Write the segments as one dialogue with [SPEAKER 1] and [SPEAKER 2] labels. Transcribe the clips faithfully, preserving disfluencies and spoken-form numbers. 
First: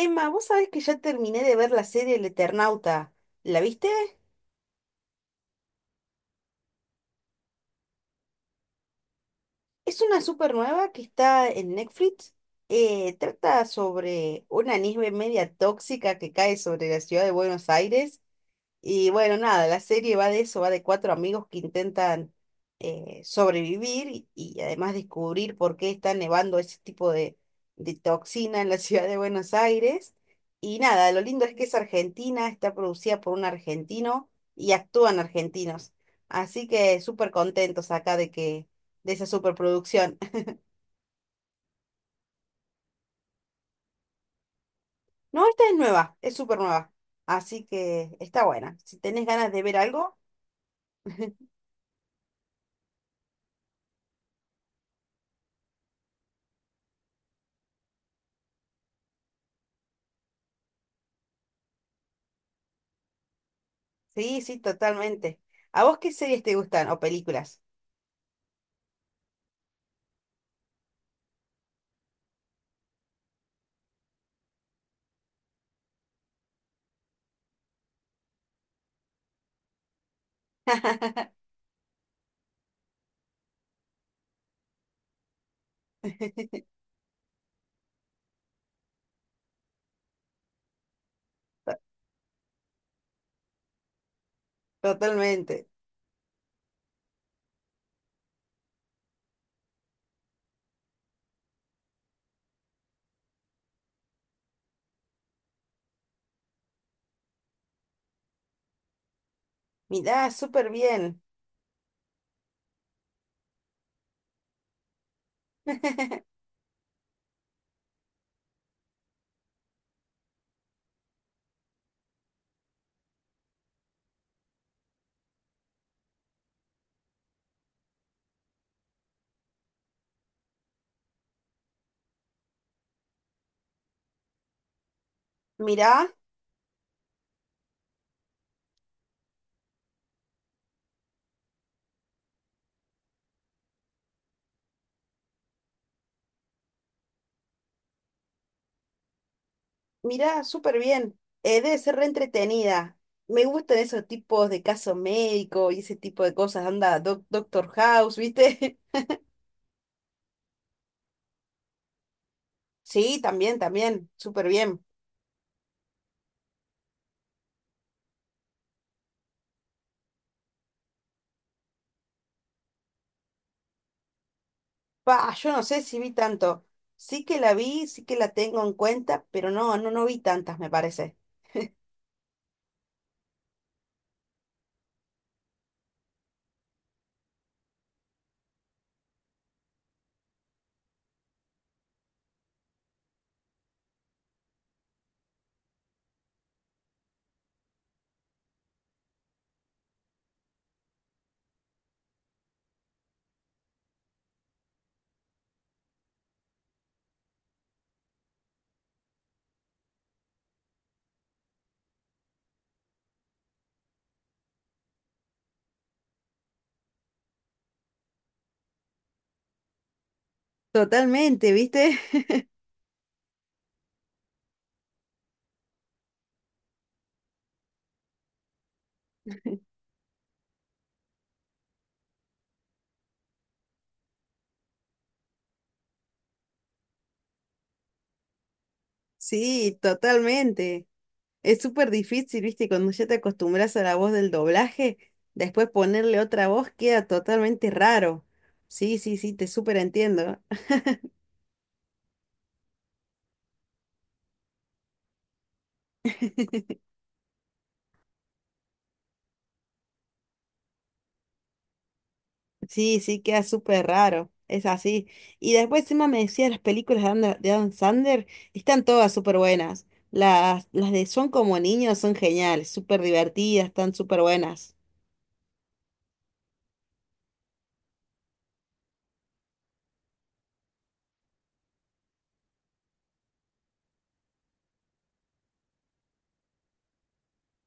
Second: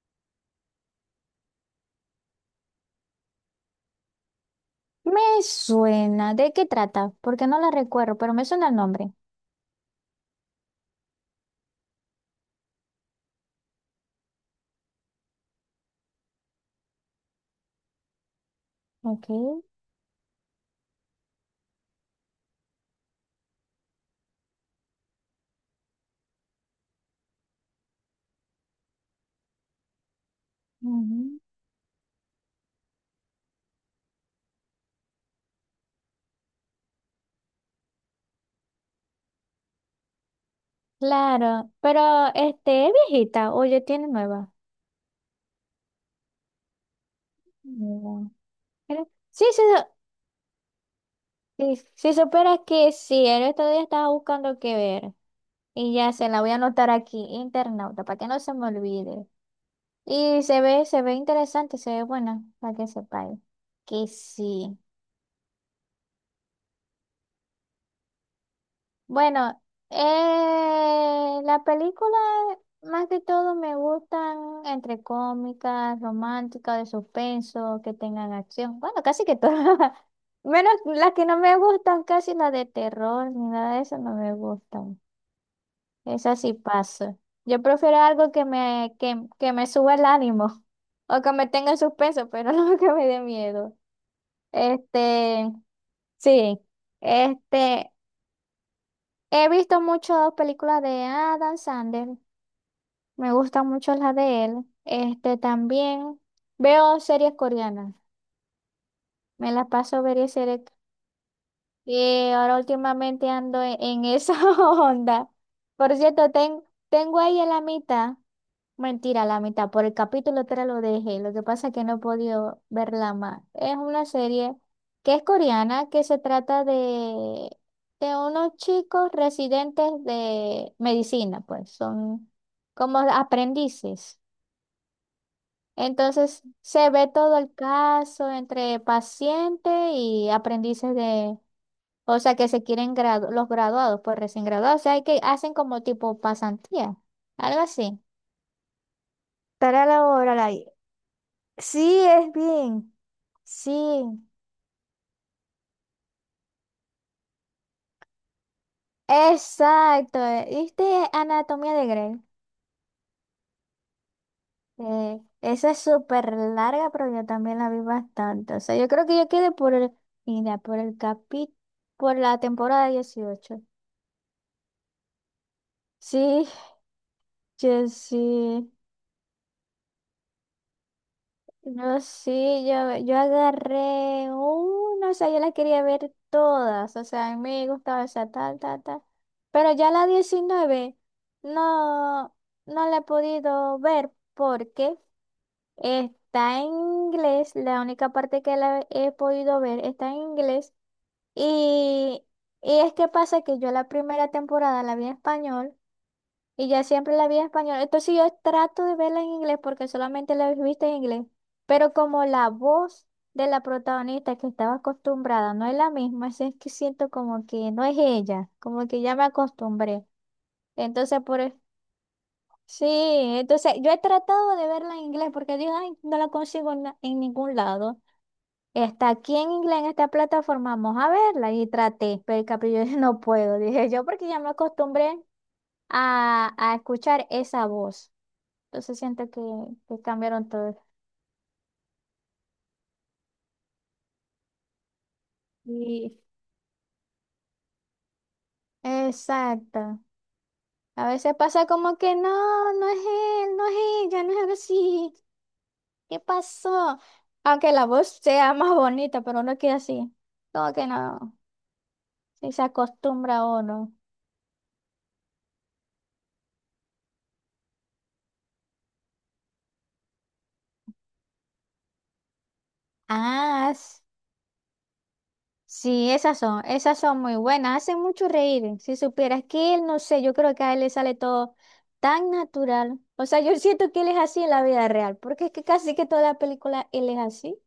[SPEAKER 1] Emma, vos sabés que ya terminé de ver la serie El Eternauta. ¿La viste?
[SPEAKER 2] Me suena. ¿De qué trata? Porque no la recuerdo, pero me suena el nombre.
[SPEAKER 1] Es una super nueva que está en Netflix. Eh, trata sobre una nieve media tóxica que cae sobre la ciudad de Buenos Aires. Y
[SPEAKER 2] Ok.
[SPEAKER 1] bueno, nada, la serie va de eso, va de cuatro amigos que intentan eh, sobrevivir y, y además descubrir por qué está nevando ese tipo de, de toxina en la ciudad de Buenos Aires. Y nada, lo
[SPEAKER 2] Ujú.
[SPEAKER 1] lindo es que es argentina, está producida por un argentino y actúan argentinos. Así que súper contentos acá de que, de esa superproducción.
[SPEAKER 2] Claro, pero este es viejita oye, tiene nueva.
[SPEAKER 1] No, esta es nueva, es súper nueva. Así que
[SPEAKER 2] No.
[SPEAKER 1] está buena. Si
[SPEAKER 2] Creo-
[SPEAKER 1] tenés
[SPEAKER 2] Sí,
[SPEAKER 1] ganas
[SPEAKER 2] sí,
[SPEAKER 1] de ver algo,
[SPEAKER 2] sí, sí, si supieras que sí, el otro día estaba buscando qué ver y ya se la voy a anotar aquí, internauta, para que no se me olvide. Y se ve, se ve interesante, se ve buena, para que sepáis que
[SPEAKER 1] sí, sí,
[SPEAKER 2] sí.
[SPEAKER 1] totalmente. ¿A vos qué series te gustan o películas?
[SPEAKER 2] Bueno, eh, las películas más que todo me gustan entre cómicas, románticas, de suspenso, que tengan acción. Bueno, casi que todas. Menos las que no me gustan, casi las de terror, ni nada de eso no me gustan. Esas sí paso. Yo prefiero algo que me, que, que me suba el ánimo o que me tenga
[SPEAKER 1] To-
[SPEAKER 2] en suspenso, pero no que me dé miedo. Este,
[SPEAKER 1] Totalmente.
[SPEAKER 2] sí. Este, He visto muchas películas de Adam Sandler, me gustan mucho las de él. Este también veo series coreanas, me las paso ver
[SPEAKER 1] Mirá,
[SPEAKER 2] series
[SPEAKER 1] súper bien.
[SPEAKER 2] y ahora últimamente ando en, en esa onda. Por cierto, ten- tengo ahí en la mitad. Mentira, la mitad. Por el capítulo tres lo dejé. Lo que pasa es que no he podido verla más. Es una serie que es coreana, que se trata de, de unos chicos residentes de medicina, pues son como aprendices.
[SPEAKER 1] Mirá,
[SPEAKER 2] Entonces se ve todo el caso entre pacientes y aprendices de, o sea, que se quieren gradu- los graduados, pues recién graduados. O sea, hay que hacen como tipo pasantía, algo así. Estará la hora.
[SPEAKER 1] Mirá, súper bien. Eh, debe
[SPEAKER 2] Sí,
[SPEAKER 1] ser re
[SPEAKER 2] es bien.
[SPEAKER 1] entretenida. Me
[SPEAKER 2] Sí,
[SPEAKER 1] gustan esos tipos de caso médico y ese tipo de cosas. Anda, Doc- Doctor House, ¿viste?
[SPEAKER 2] exacto. eh, ¿Viste Anatomía de Grey?
[SPEAKER 1] Sí, también, también, súper bien.
[SPEAKER 2] Eh, esa es súper larga, pero yo también la vi bastante. O sea, yo creo que yo quedé por el, mira, por el capi, por la temporada dieciocho.
[SPEAKER 1] Pa, yo no sé si vi
[SPEAKER 2] Sí,
[SPEAKER 1] tanto. Sí que la vi,
[SPEAKER 2] yo
[SPEAKER 1] sí que la tengo
[SPEAKER 2] sí.
[SPEAKER 1] en cuenta, pero no, no, no vi tantas, me parece.
[SPEAKER 2] No, sí, yo, yo agarré una, o sea, yo la quería ver todas, o sea, a mí me gustaba esa tal, tal, tal, pero ya la diecinueve no, no la he podido ver porque está en inglés, la única parte que la he podido ver está en inglés y, y es que pasa que yo la primera temporada la vi en español y ya siempre la vi en español. Entonces yo trato de verla en inglés porque solamente la he visto en inglés. Pero como la voz de la protagonista que estaba acostumbrada no es la misma, así es que siento como que no es ella, como que ya me acostumbré. Entonces por
[SPEAKER 1] Totalmente,
[SPEAKER 2] eso,
[SPEAKER 1] ¿viste?
[SPEAKER 2] sí, entonces yo he tratado de verla en inglés porque digo, ay, no la consigo en, na- en ningún lado. Está aquí en inglés, en esta plataforma, vamos a verla. Y traté, pero el capillo no puedo, dije yo, porque ya me acostumbré a, a escuchar esa voz. Entonces siento que,
[SPEAKER 1] Sí,
[SPEAKER 2] que cambiaron todo.
[SPEAKER 1] totalmente. Es súper difícil, viste, y cuando ya te acostumbras a la voz del doblaje, después
[SPEAKER 2] Y,
[SPEAKER 1] ponerle otra voz queda totalmente raro. Sí, sí, sí, te súper
[SPEAKER 2] exacto.
[SPEAKER 1] entiendo.
[SPEAKER 2] A veces pasa como que no, no es él, no es ella, no es así. ¿Qué pasó? Aunque la voz sea más bonita, pero uno queda así. Como que no, si se
[SPEAKER 1] Sí, sí,
[SPEAKER 2] acostumbra
[SPEAKER 1] queda
[SPEAKER 2] a
[SPEAKER 1] súper
[SPEAKER 2] uno.
[SPEAKER 1] raro. Es así. Y después encima me decía las películas de Ander- de Adam Sandler, están todas súper buenas. Las, las de Son como niños son geniales, súper divertidas,
[SPEAKER 2] Ah,
[SPEAKER 1] están
[SPEAKER 2] s-
[SPEAKER 1] súper buenas.
[SPEAKER 2] sí, esas son, esas son muy buenas, hacen mucho reír. Si supieras que él, no sé, yo creo que a él le sale todo tan natural. O sea, yo siento que él es así en la vida real, porque es que casi que toda la película él es así.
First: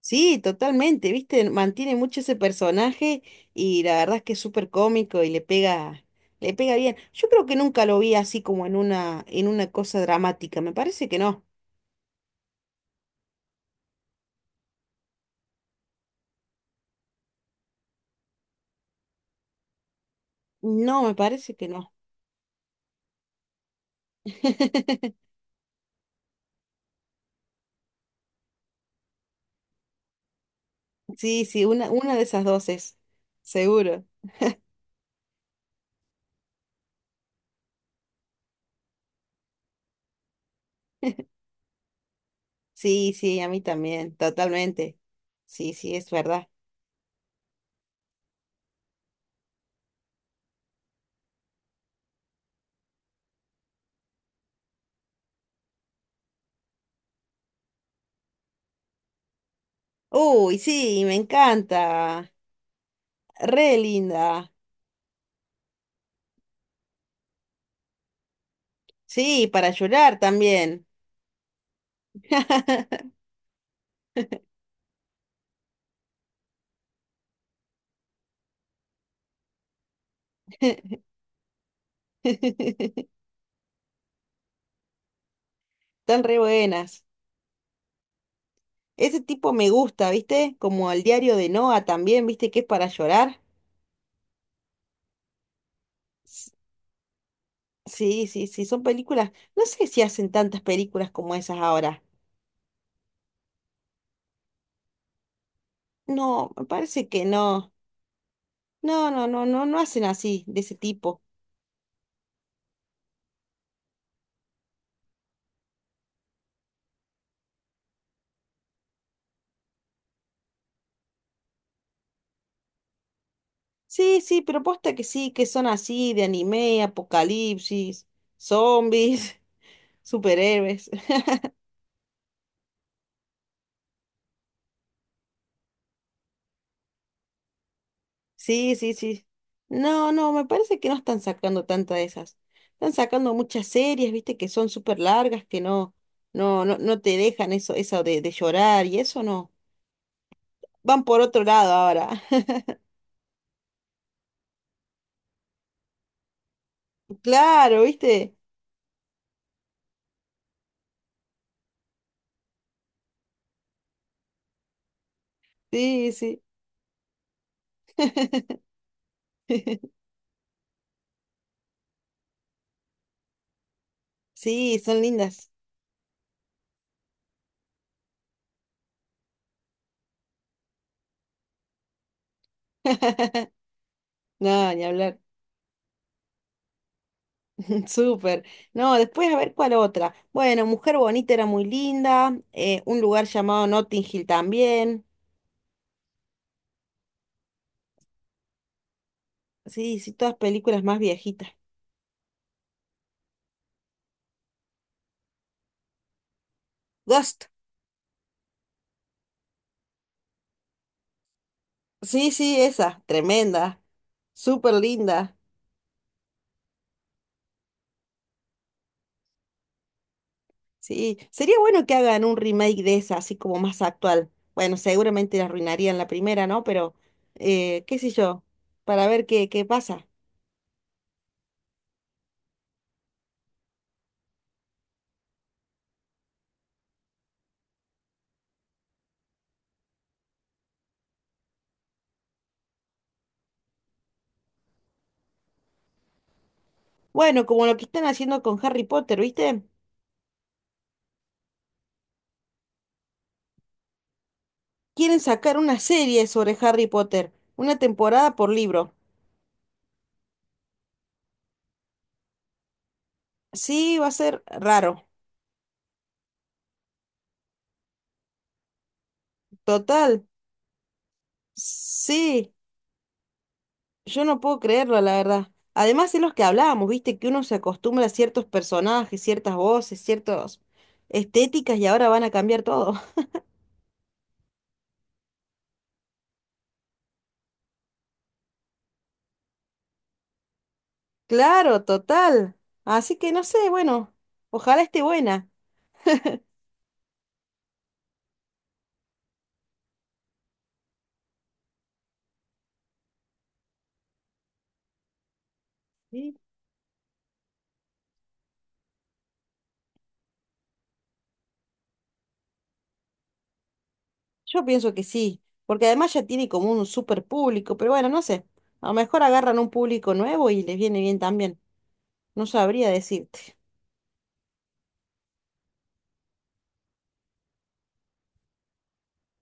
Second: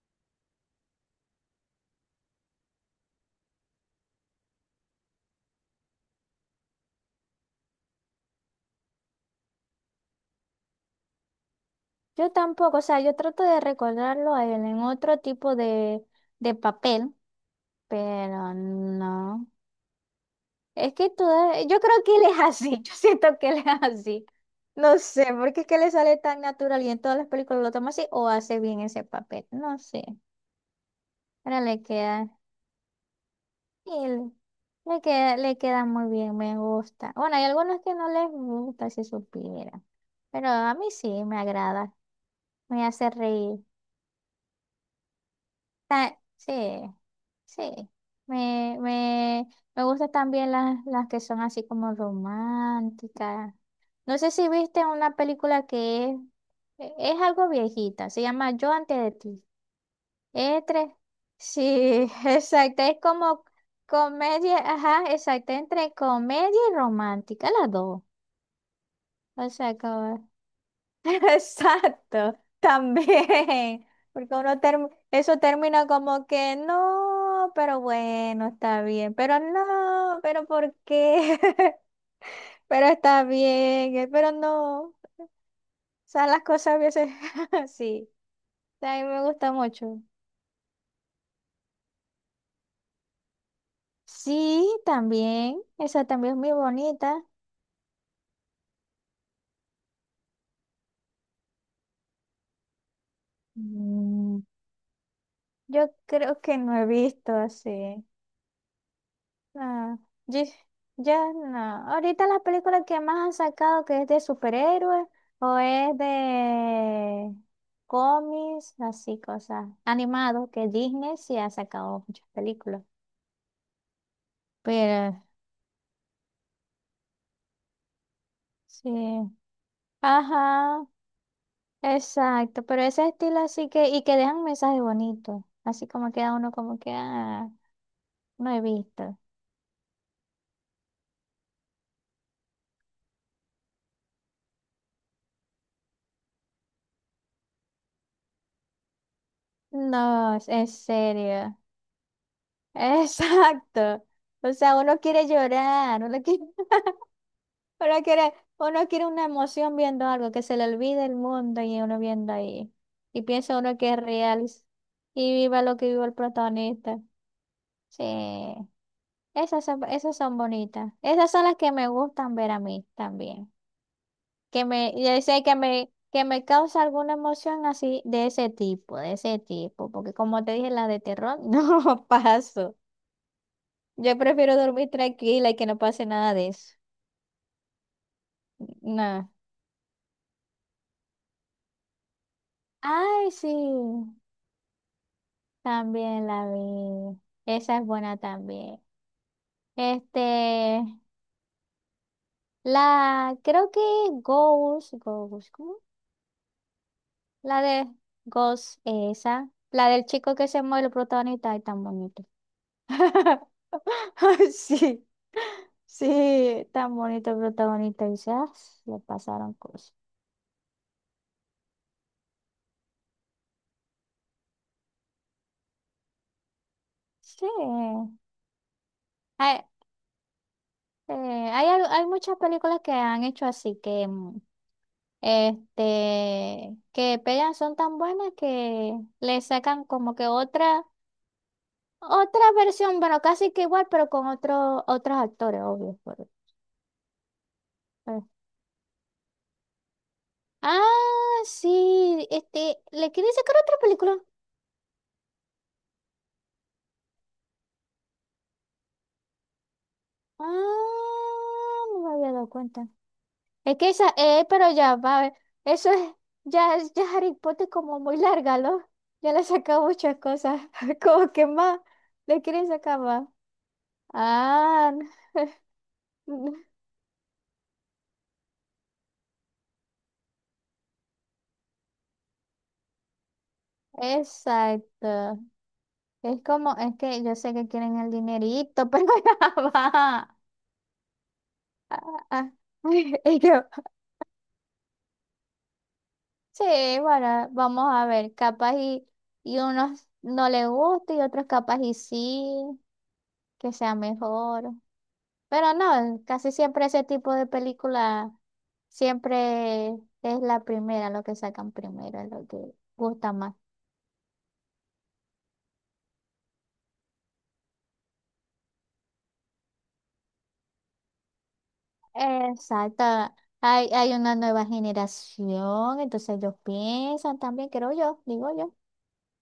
[SPEAKER 1] Sí, totalmente, ¿viste? Mantiene mucho ese personaje y la verdad es que es súper cómico y le pega, le pega bien. Yo creo que nunca lo vi así como en una, en una cosa dramática, me parece que no.
[SPEAKER 2] Yo tampoco, o sea, yo trato de recordarlo a él en otro tipo de, de papel, pero no. Es
[SPEAKER 1] No,
[SPEAKER 2] que
[SPEAKER 1] me parece
[SPEAKER 2] toda,
[SPEAKER 1] que
[SPEAKER 2] yo
[SPEAKER 1] no.
[SPEAKER 2] creo que él es así, yo siento que él es así. No sé, porque es que le sale tan natural y en todas las películas lo toma así o hace bien ese papel, no sé.
[SPEAKER 1] Sí,
[SPEAKER 2] Ahora
[SPEAKER 1] sí,
[SPEAKER 2] le
[SPEAKER 1] una, una de
[SPEAKER 2] queda,
[SPEAKER 1] esas dos es,
[SPEAKER 2] sí,
[SPEAKER 1] seguro.
[SPEAKER 2] le le queda, le queda muy bien, me gusta. Bueno, hay algunos que no les gusta si supiera, pero a mí sí me agrada, me hace
[SPEAKER 1] Sí, sí, a
[SPEAKER 2] reír.
[SPEAKER 1] mí también, totalmente. Sí, sí, es verdad.
[SPEAKER 2] Sí, sí. Me, me, me gustan también las, las que son así como románticas. No sé si viste una película que es, e, es algo viejita, se llama Yo antes de ti.
[SPEAKER 1] Uy,
[SPEAKER 2] Es tres.
[SPEAKER 1] sí, me
[SPEAKER 2] Sí,
[SPEAKER 1] encanta.
[SPEAKER 2] exacto. Es como
[SPEAKER 1] Re linda.
[SPEAKER 2] comedia, ajá, exacto, entre comedia y romántica, las dos.
[SPEAKER 1] Sí,
[SPEAKER 2] O
[SPEAKER 1] para
[SPEAKER 2] sea,
[SPEAKER 1] llorar
[SPEAKER 2] como-
[SPEAKER 1] también.
[SPEAKER 2] exacto, también, porque uno term- eso termina como que no, pero bueno, está bien, pero no, pero ¿por qué? Pero está bien, eh, pero no, o
[SPEAKER 1] Están
[SPEAKER 2] sea,
[SPEAKER 1] re
[SPEAKER 2] las cosas a
[SPEAKER 1] buenas.
[SPEAKER 2] veces así, a mí
[SPEAKER 1] Ese
[SPEAKER 2] me
[SPEAKER 1] tipo
[SPEAKER 2] gusta
[SPEAKER 1] me
[SPEAKER 2] mucho.
[SPEAKER 1] gusta, ¿viste? Como el diario de Noah también, ¿viste? Que es para llorar.
[SPEAKER 2] Sí, también, esa también es
[SPEAKER 1] S-
[SPEAKER 2] muy bonita.
[SPEAKER 1] Sí, sí, sí, son películas. No sé si hacen tantas películas como esas ahora.
[SPEAKER 2] Mm, Yo creo
[SPEAKER 1] No,
[SPEAKER 2] que
[SPEAKER 1] me
[SPEAKER 2] no he
[SPEAKER 1] parece que
[SPEAKER 2] visto
[SPEAKER 1] no.
[SPEAKER 2] así.
[SPEAKER 1] No, no, no, no, no
[SPEAKER 2] Ah,
[SPEAKER 1] hacen así,
[SPEAKER 2] ye-
[SPEAKER 1] de ese
[SPEAKER 2] ya
[SPEAKER 1] tipo.
[SPEAKER 2] no. Ahorita las películas que más han sacado que es de superhéroes o es de cómics, así cosas animados, que Disney sí ha sacado muchas películas.
[SPEAKER 1] Sí, sí, pero posta que
[SPEAKER 2] Pero
[SPEAKER 1] sí, que son así, de anime, apocalipsis,
[SPEAKER 2] sí.
[SPEAKER 1] zombies,
[SPEAKER 2] Ajá,
[SPEAKER 1] superhéroes.
[SPEAKER 2] exacto. Pero ese estilo así que, y que dejan mensajes bonitos. Así como queda uno como que, ah, no he
[SPEAKER 1] Sí, sí,
[SPEAKER 2] visto.
[SPEAKER 1] sí. No, no, me parece que no están sacando tantas de esas. Están sacando muchas series, viste, que son súper largas, que no, no, no, no te dejan eso, eso de, de llorar y eso no.
[SPEAKER 2] No, es en
[SPEAKER 1] Van por otro
[SPEAKER 2] serio.
[SPEAKER 1] lado ahora.
[SPEAKER 2] Exacto. O sea, uno quiere llorar, uno quiere.
[SPEAKER 1] Claro,
[SPEAKER 2] Uno quiere,
[SPEAKER 1] viste.
[SPEAKER 2] uno quiere una emoción viendo algo, que se le olvide el mundo y uno viendo ahí. Y piensa uno que es real y viva lo que viva
[SPEAKER 1] Sí,
[SPEAKER 2] el
[SPEAKER 1] sí.
[SPEAKER 2] protagonista. Sí, esas son, esas son bonitas. Esas son las que me gustan ver a mí también. Que
[SPEAKER 1] Sí,
[SPEAKER 2] me,
[SPEAKER 1] son
[SPEAKER 2] ya sé
[SPEAKER 1] lindas.
[SPEAKER 2] que me, que me causa alguna emoción así de ese tipo, de ese tipo. Porque como te dije, las de terror no paso. Yo prefiero
[SPEAKER 1] No, ni
[SPEAKER 2] dormir
[SPEAKER 1] hablar.
[SPEAKER 2] tranquila y que no pase nada de eso.
[SPEAKER 1] Súper. No,
[SPEAKER 2] No.
[SPEAKER 1] después a ver cuál otra. Bueno, Mujer Bonita era muy linda. Eh, un lugar
[SPEAKER 2] Ay, sí.
[SPEAKER 1] llamado Notting Hill también.
[SPEAKER 2] También la vi. Esa es buena también.
[SPEAKER 1] Sí, sí, todas películas
[SPEAKER 2] Este,
[SPEAKER 1] más viejitas.
[SPEAKER 2] la, creo que Ghost, Ghost, ¿cómo?
[SPEAKER 1] Ghost.
[SPEAKER 2] La de Ghost, esa. La del chico que se muere, el protagonista, es tan bonito.
[SPEAKER 1] Sí, sí, esa, tremenda, súper
[SPEAKER 2] Sí,
[SPEAKER 1] linda.
[SPEAKER 2] sí, tan bonito el protagonista. Y dice, "Ah, le pasaron cosas.
[SPEAKER 1] Sí, sería bueno que hagan un remake de esa, así como más actual. Bueno, seguramente la arruinarían la primera, ¿no? Pero,
[SPEAKER 2] Sí.
[SPEAKER 1] eh, qué sé yo, para ver qué, qué
[SPEAKER 2] Hay,
[SPEAKER 1] pasa.
[SPEAKER 2] eh, hay, al- hay muchas películas que han hecho así que mm, este, que pegan son tan buenas que le sacan como que otra, otra versión, bueno, casi que igual, pero con otro, otros actores, obvio. por-
[SPEAKER 1] Bueno, como lo que están
[SPEAKER 2] por-
[SPEAKER 1] haciendo con Harry Potter, ¿viste?
[SPEAKER 2] Ah, sí, este, le quieren sacar otra película.
[SPEAKER 1] Quieren sacar una serie sobre Harry Potter, una temporada por libro.
[SPEAKER 2] Ah, no me había dado cuenta. Es
[SPEAKER 1] Sí,
[SPEAKER 2] que
[SPEAKER 1] va
[SPEAKER 2] esa,
[SPEAKER 1] a ser
[SPEAKER 2] eh, pero
[SPEAKER 1] raro.
[SPEAKER 2] ya, va a ver, eso es, ya, es- ya Harry Potter como muy larga, ¿no? Ya le saca muchas
[SPEAKER 1] Total.
[SPEAKER 2] cosas, como que más, le
[SPEAKER 1] Sí.
[SPEAKER 2] quieren sacar más.
[SPEAKER 1] Yo no puedo
[SPEAKER 2] Ah.
[SPEAKER 1] creerlo, la verdad. Además, es los que hablábamos, viste, que uno se acostumbra a ciertos personajes, ciertas voces, ciertas estéticas y ahora van a cambiar todo.
[SPEAKER 2] Exacto. Es como, es que yo sé que quieren el dinerito, pero ya va.
[SPEAKER 1] Claro,
[SPEAKER 2] Ah, ah.
[SPEAKER 1] total. Así que
[SPEAKER 2] Y
[SPEAKER 1] no sé,
[SPEAKER 2] yo,
[SPEAKER 1] bueno, ojalá esté buena.
[SPEAKER 2] sí, bueno, vamos a ver, capaz y, y unos no le gusta y otros capaz y sí, que sea mejor. Pero no,
[SPEAKER 1] Sí.
[SPEAKER 2] casi siempre ese tipo de película siempre es la primera, lo que sacan primero, lo que gusta más.
[SPEAKER 1] Yo pienso que sí, porque además ya tiene como un super público, pero bueno, no sé. A lo mejor agarran un público nuevo y les viene bien también. No sabría
[SPEAKER 2] Exacto.
[SPEAKER 1] decirte.
[SPEAKER 2] Hay, hay una nueva generación, entonces ellos piensan también, creo yo, digo yo.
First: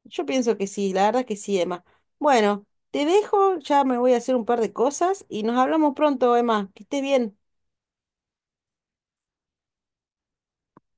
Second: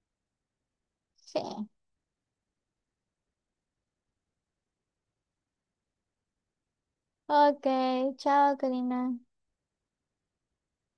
[SPEAKER 1] Yo pienso que sí, la verdad que sí,
[SPEAKER 2] Sí.
[SPEAKER 1] Emma. Bueno, te dejo, ya me voy a hacer un par de cosas y nos hablamos pronto, Emma. Que estés bien.
[SPEAKER 2] Ok, chao, Karina.